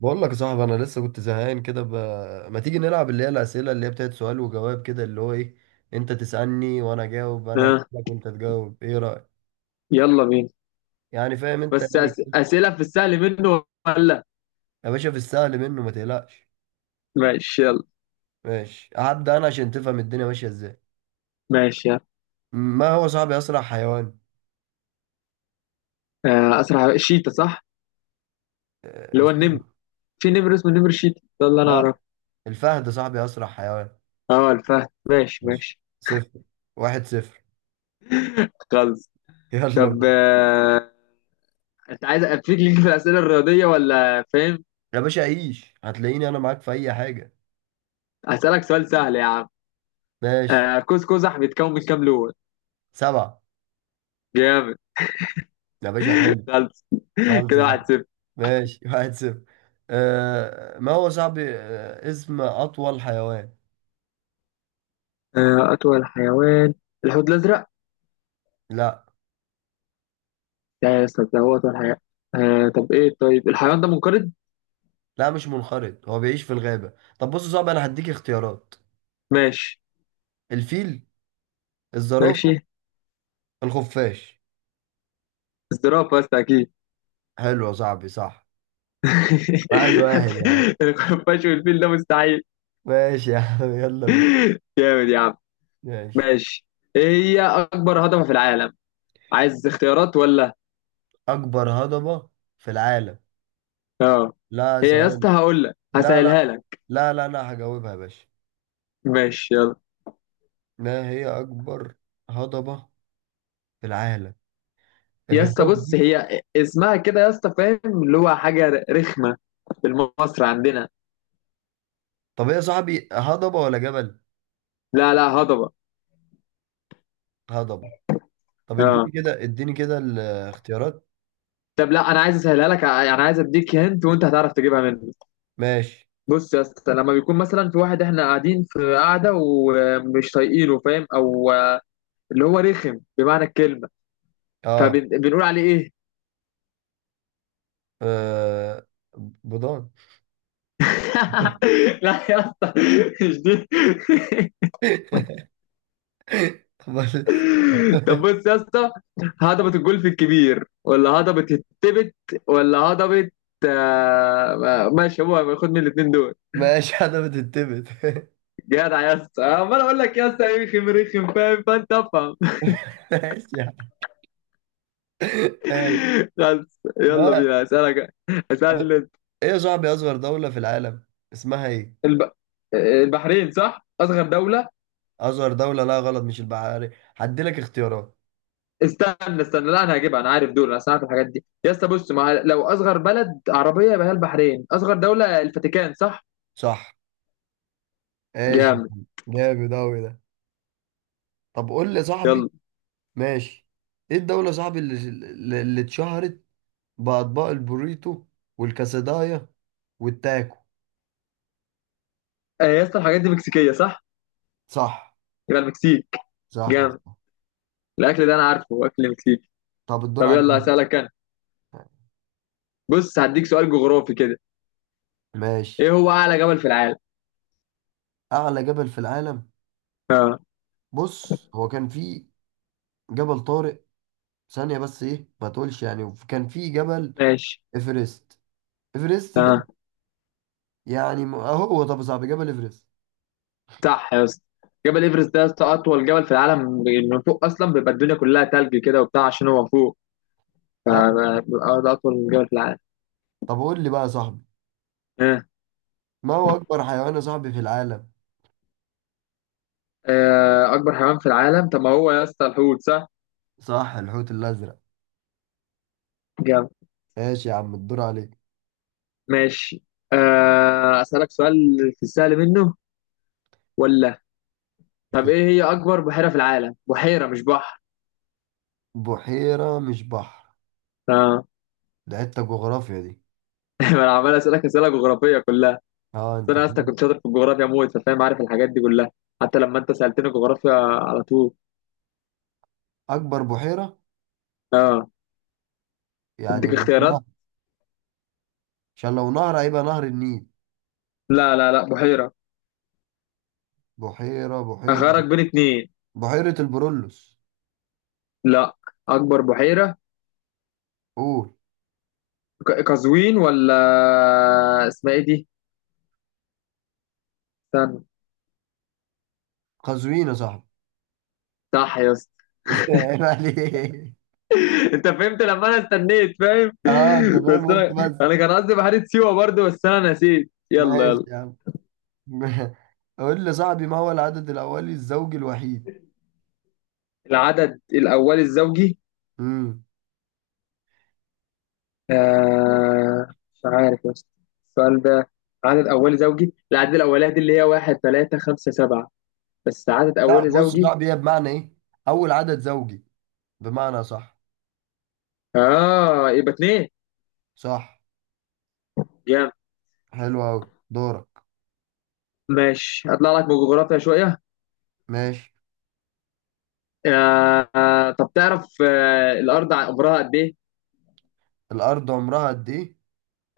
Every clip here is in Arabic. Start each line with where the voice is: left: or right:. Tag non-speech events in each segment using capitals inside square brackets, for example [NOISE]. right: بقول لك يا صاحبي، انا لسه كنت زهقان كده ما تيجي نلعب اللي هي الاسئله، اللي هي بتاعت سؤال وجواب كده، اللي هو ايه، انت تسالني وانا اجاوب، انا
left: ها،
right: اسالك وانت تجاوب، ايه رايك؟
left: يلا بينا.
right: يعني فاهم انت،
left: بس
right: يعني.
left: أسئلة في السهل منه ولا؟
right: يا باشا، في السهل منه، ما تقلقش.
left: ماشي يلا.
right: ماشي، هبدا انا عشان تفهم الدنيا ماشيه ازاي.
left: ماشي يلا.
right: ما هو صاحبي اسرع حيوان؟
left: آه، أسرع شيتا، صح؟ اللي هو
right: الفهد.
left: النمر. في نمر اسمه نمر شيتا ده اللي أنا
right: لا،
left: أعرفه.
right: الفهد صاحبي اسرع حيوان.
left: أه الفهد. ماشي
right: ماشي.
left: ماشي.
right: صفر. واحد صفر.
left: خلص.
right: [LAUGHS] يلا
left: طب
right: بينا.
left: أنت عايز أفيك ليك في الأسئلة الرياضية ولا فاهم؟
right: يا باشا عيش، هتلاقيني انا معاك في اي حاجه.
left: هسألك سؤال سهل يا عم.
right: ماشي.
left: آه، قوس قزح بيتكون من كام لون؟
right: سبعه.
left: جامد.
right: يا باشا حلو.
left: خلص.
right: خلص.
left: كده 1-0.
right: ماشي. [LAUGHS] واحد صفر. ما هو صاحبي، اسم أطول حيوان؟
left: آه، أطول حيوان؟ الحوت الأزرق.
right: لا،
left: لا يا أستاذ، ده هو أطول حيوان. طب إيه، طيب الحيوان ده منقرض؟
right: لا مش منقرض، هو بيعيش في الغابة. طب بص يا صاحبي، أنا هديك اختيارات.
left: ماشي.
right: الفيل.
left: ماشي.
right: الزرافة. الخفاش.
left: الزرافة بس أكيد.
right: حلو يا صاحبي، صح. واحد واحد يا عم.
left: [LAUGHS] الخفاش والفيل ده مستحيل.
right: [LAUGHS] ماشي يا عم، يلا بينا.
left: جامد يا عم.
right: ماشي.
left: ماشي. إيه هي أكبر هضبة في العالم؟ عايز اختيارات ولا؟
right: أكبر هضبة في العالم؟
left: اه.
right: لا،
left: هي يا اسطى
right: ثواني.
left: هقول لك
right: لا
left: هسهلها
right: لا
left: لك.
right: لا لا أنا هجاوبها يا باشا.
left: ماشي يلا.
right: ما هي أكبر هضبة في العالم،
left: يا اسطى
right: الهضاب
left: بص،
right: دي؟
left: هي اسمها كده يا اسطى، فاهم، اللي هو حاجة رخمة في مصر عندنا.
right: طب هي يا صاحبي هضبة ولا جبل؟
left: لا لا هضبة.
right: هضبة. طب اديني
left: اه.
right: كده، اديني كده الاختيارات.
left: طب لا، أنا عايز أسهلها لك، يعني عايز أديك هنت وأنت هتعرف تجيبها مني.
right: ماشي.
left: بص يا اسطى، لما بيكون مثلا في واحد احنا قاعدين في قاعده ومش طايقينه، فاهم، او اللي هو رخم بمعنى الكلمه،
right: اه.
left: فبنقول عليه ايه؟
right: آه. بضان.
left: [LAUGHS] لا يا اسطى، مش دي.
right: [LAUGHS] بس-
left: [LAUGHS] طب بص يا اسطى، هضبة الجولف الكبير ولا هضبة التبت ولا هضبة، ماشي هو خد من الاثنين دول.
right: ماشي حاجة بتتبت. [LAUGHS]
left: جدع يا اسطى، عمال اقول لك يا اسطى رخم رخم، فاهم، فانت افهم.
right: ماشي يعني. ماشي.
left: [LAUGHS] خلاص، يلا
right: ما.
left: بينا، اسالك.
right: طب
left: اسالني.
right: ايه يا صاحبي اصغر دولة في العالم، اسمها ايه؟
left: الب... البحرين صح، اصغر دوله؟
right: اصغر دولة؟ لا غلط، مش البحاري. هديلك اختيارات.
left: استنى استنى، لا، انا هجيبها، انا عارف دول، انا عارف الحاجات دي يا اسطى. بص، لو اصغر بلد عربيه يبقى هي البحرين، اصغر دوله الفاتيكان، صح؟
right: صح. ماشي.
left: جامد.
right: جامد اوي ده. طب قول لي يا صاحبي.
left: يلا.
right: ماشي. ايه الدولة يا صاحبي اللي اتشهرت بأطباق البوريتو والكاسدايا والتاكو؟
left: آه، يا اسطى الحاجات دي مكسيكيه، صح؟
right: صح.
left: يبقى المكسيك.
right: صح.
left: جامد. الاكل ده انا عارفه اكل مكسيكي.
right: طب الدور
left: طب
right: عليك.
left: يلا، هسألك انا. بص هديك سؤال جغرافي كده. ايه
right: ماشي.
left: هو اعلى جبل في العالم؟
right: اعلى جبل في العالم؟
left: اه.
right: بص، هو كان في جبل طارق. ثانية بس، ايه ما تقولش يعني كان في جبل.
left: ماشي.
right: ايفرست. ايفرست ده.
left: اه.
right: يعني اهو. طب يا صاحبي، جبل ايفرست.
left: صح يا اسطى، جبل ايفرست ده يا اسطى اطول جبل في العالم. من فوق اصلا بيبقى الدنيا كلها تلج كده وبتاع عشان هو فوق.
right: اه.
left: بيبقى ده أطول جبل في العالم.
right: طب قول لي بقى يا صاحبي.
left: ها.
right: ما هو اكبر حيوان يا صاحبي في العالم؟
left: آه، أكبر حيوان في العالم؟ طب ما هو يا اسطى الحوت، صح؟
right: صح، الحوت الازرق.
left: جامد.
right: ماشي يا عم، الدور عليك.
left: ماشي. آه، أسألك سؤال في السهل منه ولا؟ طب إيه هي أكبر بحيرة في العالم؟ بحيرة مش بحر.
right: بحيرة مش بحر.
left: آه.
right: ده حتة جغرافيا دي.
left: [LAUGHS] ما أنا عمال أسألك أسئلة جغرافية كلها. بس
right: اه انت
left: أنا يا اسطى
right: فاهم.
left: كنت شاطر في الجغرافيا موت، فاهم، عارف الحاجات دي كلها. حتى لما أنت سألتني جغرافيا على طول.
right: اكبر بحيرة،
left: آه.
right: يعني
left: أديك
right: مش
left: اختيارات؟
right: نهر؟ عشان لو نهر هيبقى نهر النيل.
left: لا لا لا، بحيرة.
right: بحيرة، بحيرة.
left: أخيرك بين اتنين.
right: بحيرة البرولوس.
left: لا. أكبر بحيرة.
right: قول.
left: قزوين ولا اسمها إيه دي؟ استنى.
right: قزوين يا صاحبي.
left: صح يا اسطى.
right: [LAUGHS] عيب عليك.
left: [LAUGHS] انت فهمت لما انا استنيت، فاهم؟ [LAUGHS]
right: اه انت
left: بس
right: فاهم، وانت
left: انا
right: بس.
left: انا كان قصدي بحيرة سيوة برضو، بس انا نسيت. يلا
right: ماشي
left: يلا.
right: يا عم. [LAUGHS] قول لي يا صاحبي، ما هو العدد الأولي الزوجي الوحيد؟
left: العدد الاولي الزوجي،
right: امم
left: مش عارف يا اسطى السؤال ده. عدد اولي زوجي، العدد الاولاني دي اللي هي واحد ثلاثة خمسة سبعة، بس عدد
right: لا
left: اولي
right: بص يا
left: زوجي.
right: صاحبي، هي بمعنى ايه؟ أول عدد زوجي، بمعنى. صح.
left: اه، يبقى اتنين.
right: صح.
left: جامد.
right: حلو أوي. دورك.
left: ماشي، هطلع لك بجغرافيا شوية.
right: ماشي.
left: طب تعرف، الارض عمرها قد ايه؟
right: الأرض عمرها قد ايه؟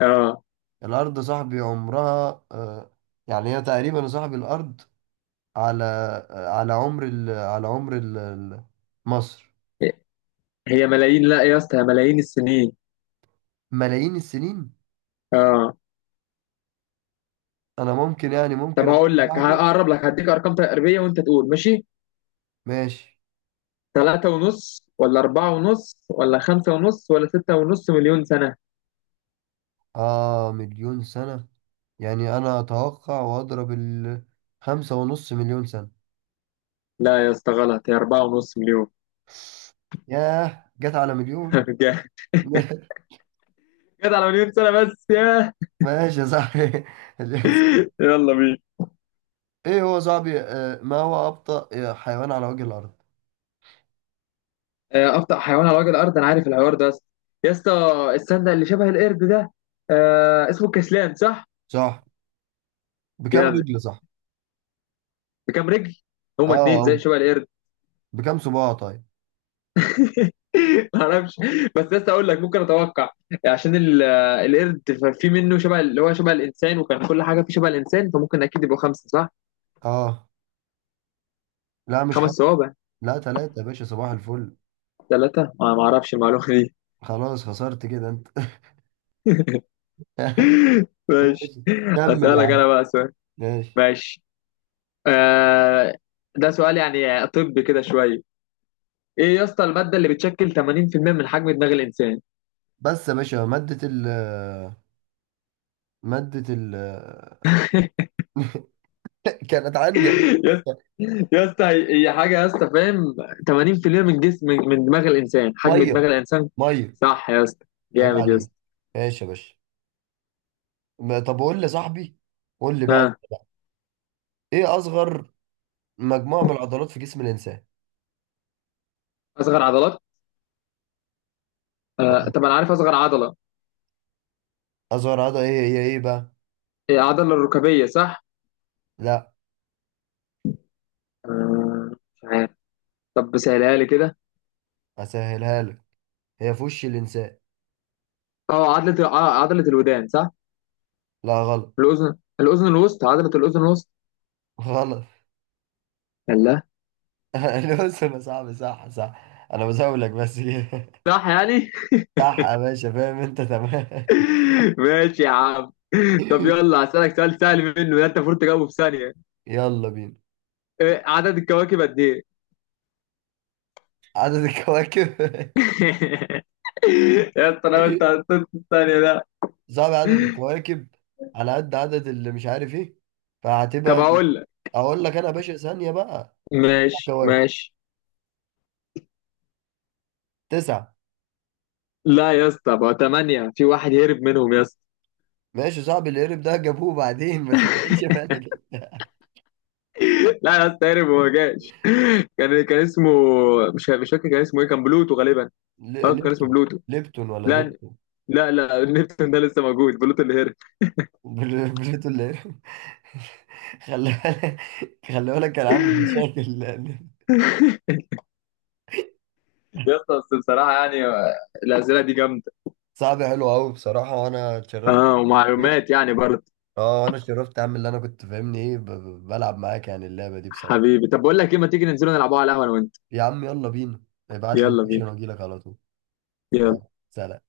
left: اه.
right: الأرض يا صاحبي عمرها آه، يعني هي تقريبا يا صاحبي، الأرض على، على عمر مصر.
left: هي ملايين، لا يا اسطى هي ملايين السنين.
right: ملايين السنين.
left: اه.
right: انا ممكن، يعني ممكن
left: طب
right: اقول
left: هقول لك،
right: لصاحبي.
left: هقرب لك، هديك ارقام تقريبيه وانت تقول ماشي.
right: ماشي.
left: ثلاثة ونص ولا أربعة ونص ولا خمسة ونص ولا ستة ونص مليون سنة.
right: اه، مليون سنة. يعني انا اتوقع، واضرب ال، خمسة ونص مليون سنة.
left: لا يا اسطى غلط، هي أربعة ونص مليون.
right: ياه، جت على مليون.
left: [LAUGHS] جد. جد، على مليون سنة بس يا...
right: [LAUGHS] ماشي يا صاحبي. [LAUGHS] مليون سنة.
left: يلا بينا.
right: ايه هو صاحبي، ما هو ابطأ حيوان على وجه الارض؟
left: آه، أبطأ حيوان على وجه الأرض. أنا عارف الحوار ده يا اسطى. يا اسطى السنة اللي شبه القرد ده، آه اسمه الكسلان، صح؟
right: صح. بكم
left: جامد.
right: رجل، صح؟
left: بكام رجل؟ هما اتنين
right: اه،
left: زي
right: أو
left: شبه القرد.
right: بكم صباع؟ طيب.
left: [LAUGHS] ما اعرفش. بس لسه اقول لك ممكن اتوقع عشان القرد في منه شبه اللي هو شبه الانسان، وكان كل حاجه فيه شبه الانسان، فممكن اكيد يبقوا خمسه، صح؟
right: اه. لا مش
left: خمس
right: خمسة.
left: صوابع.
right: لا ثلاثة يا باشا، صباح الفل.
left: ثلاثه، ما ما اعرفش المعلومه دي.
right: خلاص خسرت كده انت. [LAUGHS]
left: [LAUGHS] ماشي.
right: ماشي. كمل يا
left: اسالك
right: عم.
left: انا بقى سؤال.
right: ماشي.
left: ماشي. آه، ده سؤال يعني طب كده شويه. ايه يا اسطى الماده اللي بتشكل 80% من حجم دماغ الانسان؟
right: بس يا باشا، مادة ال، مادة ال. [LAUGHS] كانت عندي يا
left: [LAUGHS]
right: باشا.
left: يا اسطى هي هي حاجه يا اسطى، فاهم. 80% من جسم، من دماغ الانسان، حجم دماغ
right: مية.
left: الانسان.
right: مية.
left: صح يا اسطى.
right: عيب
left: جامد يا
right: عليك.
left: اسطى.
right: ماشي يا باشا. طب قول لي يا صاحبي، قول لي بقى،
left: ها.
right: ايه اصغر مجموعة من العضلات في جسم الانسان؟
left: اصغر عضلات. آه طب انا عارف اصغر عضله،
right: اصغر عضلة، ايه هي ايه بقى؟
left: هي عضله الركبيه، صح؟
right: لا.
left: آه مش عارف. طب سهلها لي كده.
right: اسهلها لك، هي في وش الانسان.
left: اه، عضله عضله الودان، صح؟
right: لا غلط.
left: الاذن الوسطى، عضله الاذن الوسطى.
right: غلط.
left: الله.
right: [LAUGHS] الوسم يا صاحبي، صح صح، انا بزاولك بس كده.
left: صح يعني.
right: صح يا باشا، فاهم انت، تمام.
left: [LAUGHS] ماشي يا عم. طب
right: [LAUGHS]
left: يلا، هسألك سؤال سهل منه ده انت المفروض تجاوبه في ثانيه.
right: يلا بينا.
left: آه، عدد الكواكب قد ايه؟
right: عدد الكواكب. [LAUGHS]
left: يا اسطى انا، انت حطيت الثانية ده.
right: صعب عدد الكواكب، على قد عدد اللي مش عارف ايه،
left: طب
right: فهتبقى.
left: اقول لك.
right: اقول لك انا يا باشا، ثانية بقى.
left: ماشي
right: كواكب.
left: ماشي.
right: تسعة.
left: لا يا اسطى، بقى ثمانية، في واحد هرب منهم يا اسطى.
right: ماشي، صعب. القرب ده جابوه بعدين، ما تشغلش بالك.
left: [LAUGHS] لا يا اسطى، هرب وما جاش. [LAUGHS] كان اسمه، مش فاكر كان اسمه ايه، كان بلوتو غالبا.
right: [LAUGHS]
left: اه كان اسمه
right: نبتون.
left: بلوتو.
right: ليبتون ولا
left: لا
right: ليبتون؟
left: لا لا، نيبتون ده لسه موجود، بلوتو اللي هرب.
right: بليتون اللي. [LAUGHS] خلي بالك، خلي بالك، كان عامل مشاكل.
left: يا اسطى بس بصراحة يعني، آه، الأسئلة دي جامدة.
right: [LAUGHS] صعب. حلو قوي بصراحة، وانا اتشرفت.
left: اه، ومعلومات يعني برضه.
right: اه، انا اتشرفت يا عم. اللي انا كنت فاهمني ايه، بلعب معاك يعني اللعبة دي بصراحة.
left: حبيبي طب بقول لك ايه، ما تيجي ننزلوا نلعبوها على القهوة انا وانت.
right: يا عم يلا بينا، ابعت لي
left: يلا
right: اللوكيشن
left: بينا.
right: واجي لك على طول.
left: يلا.
right: يلا سلام.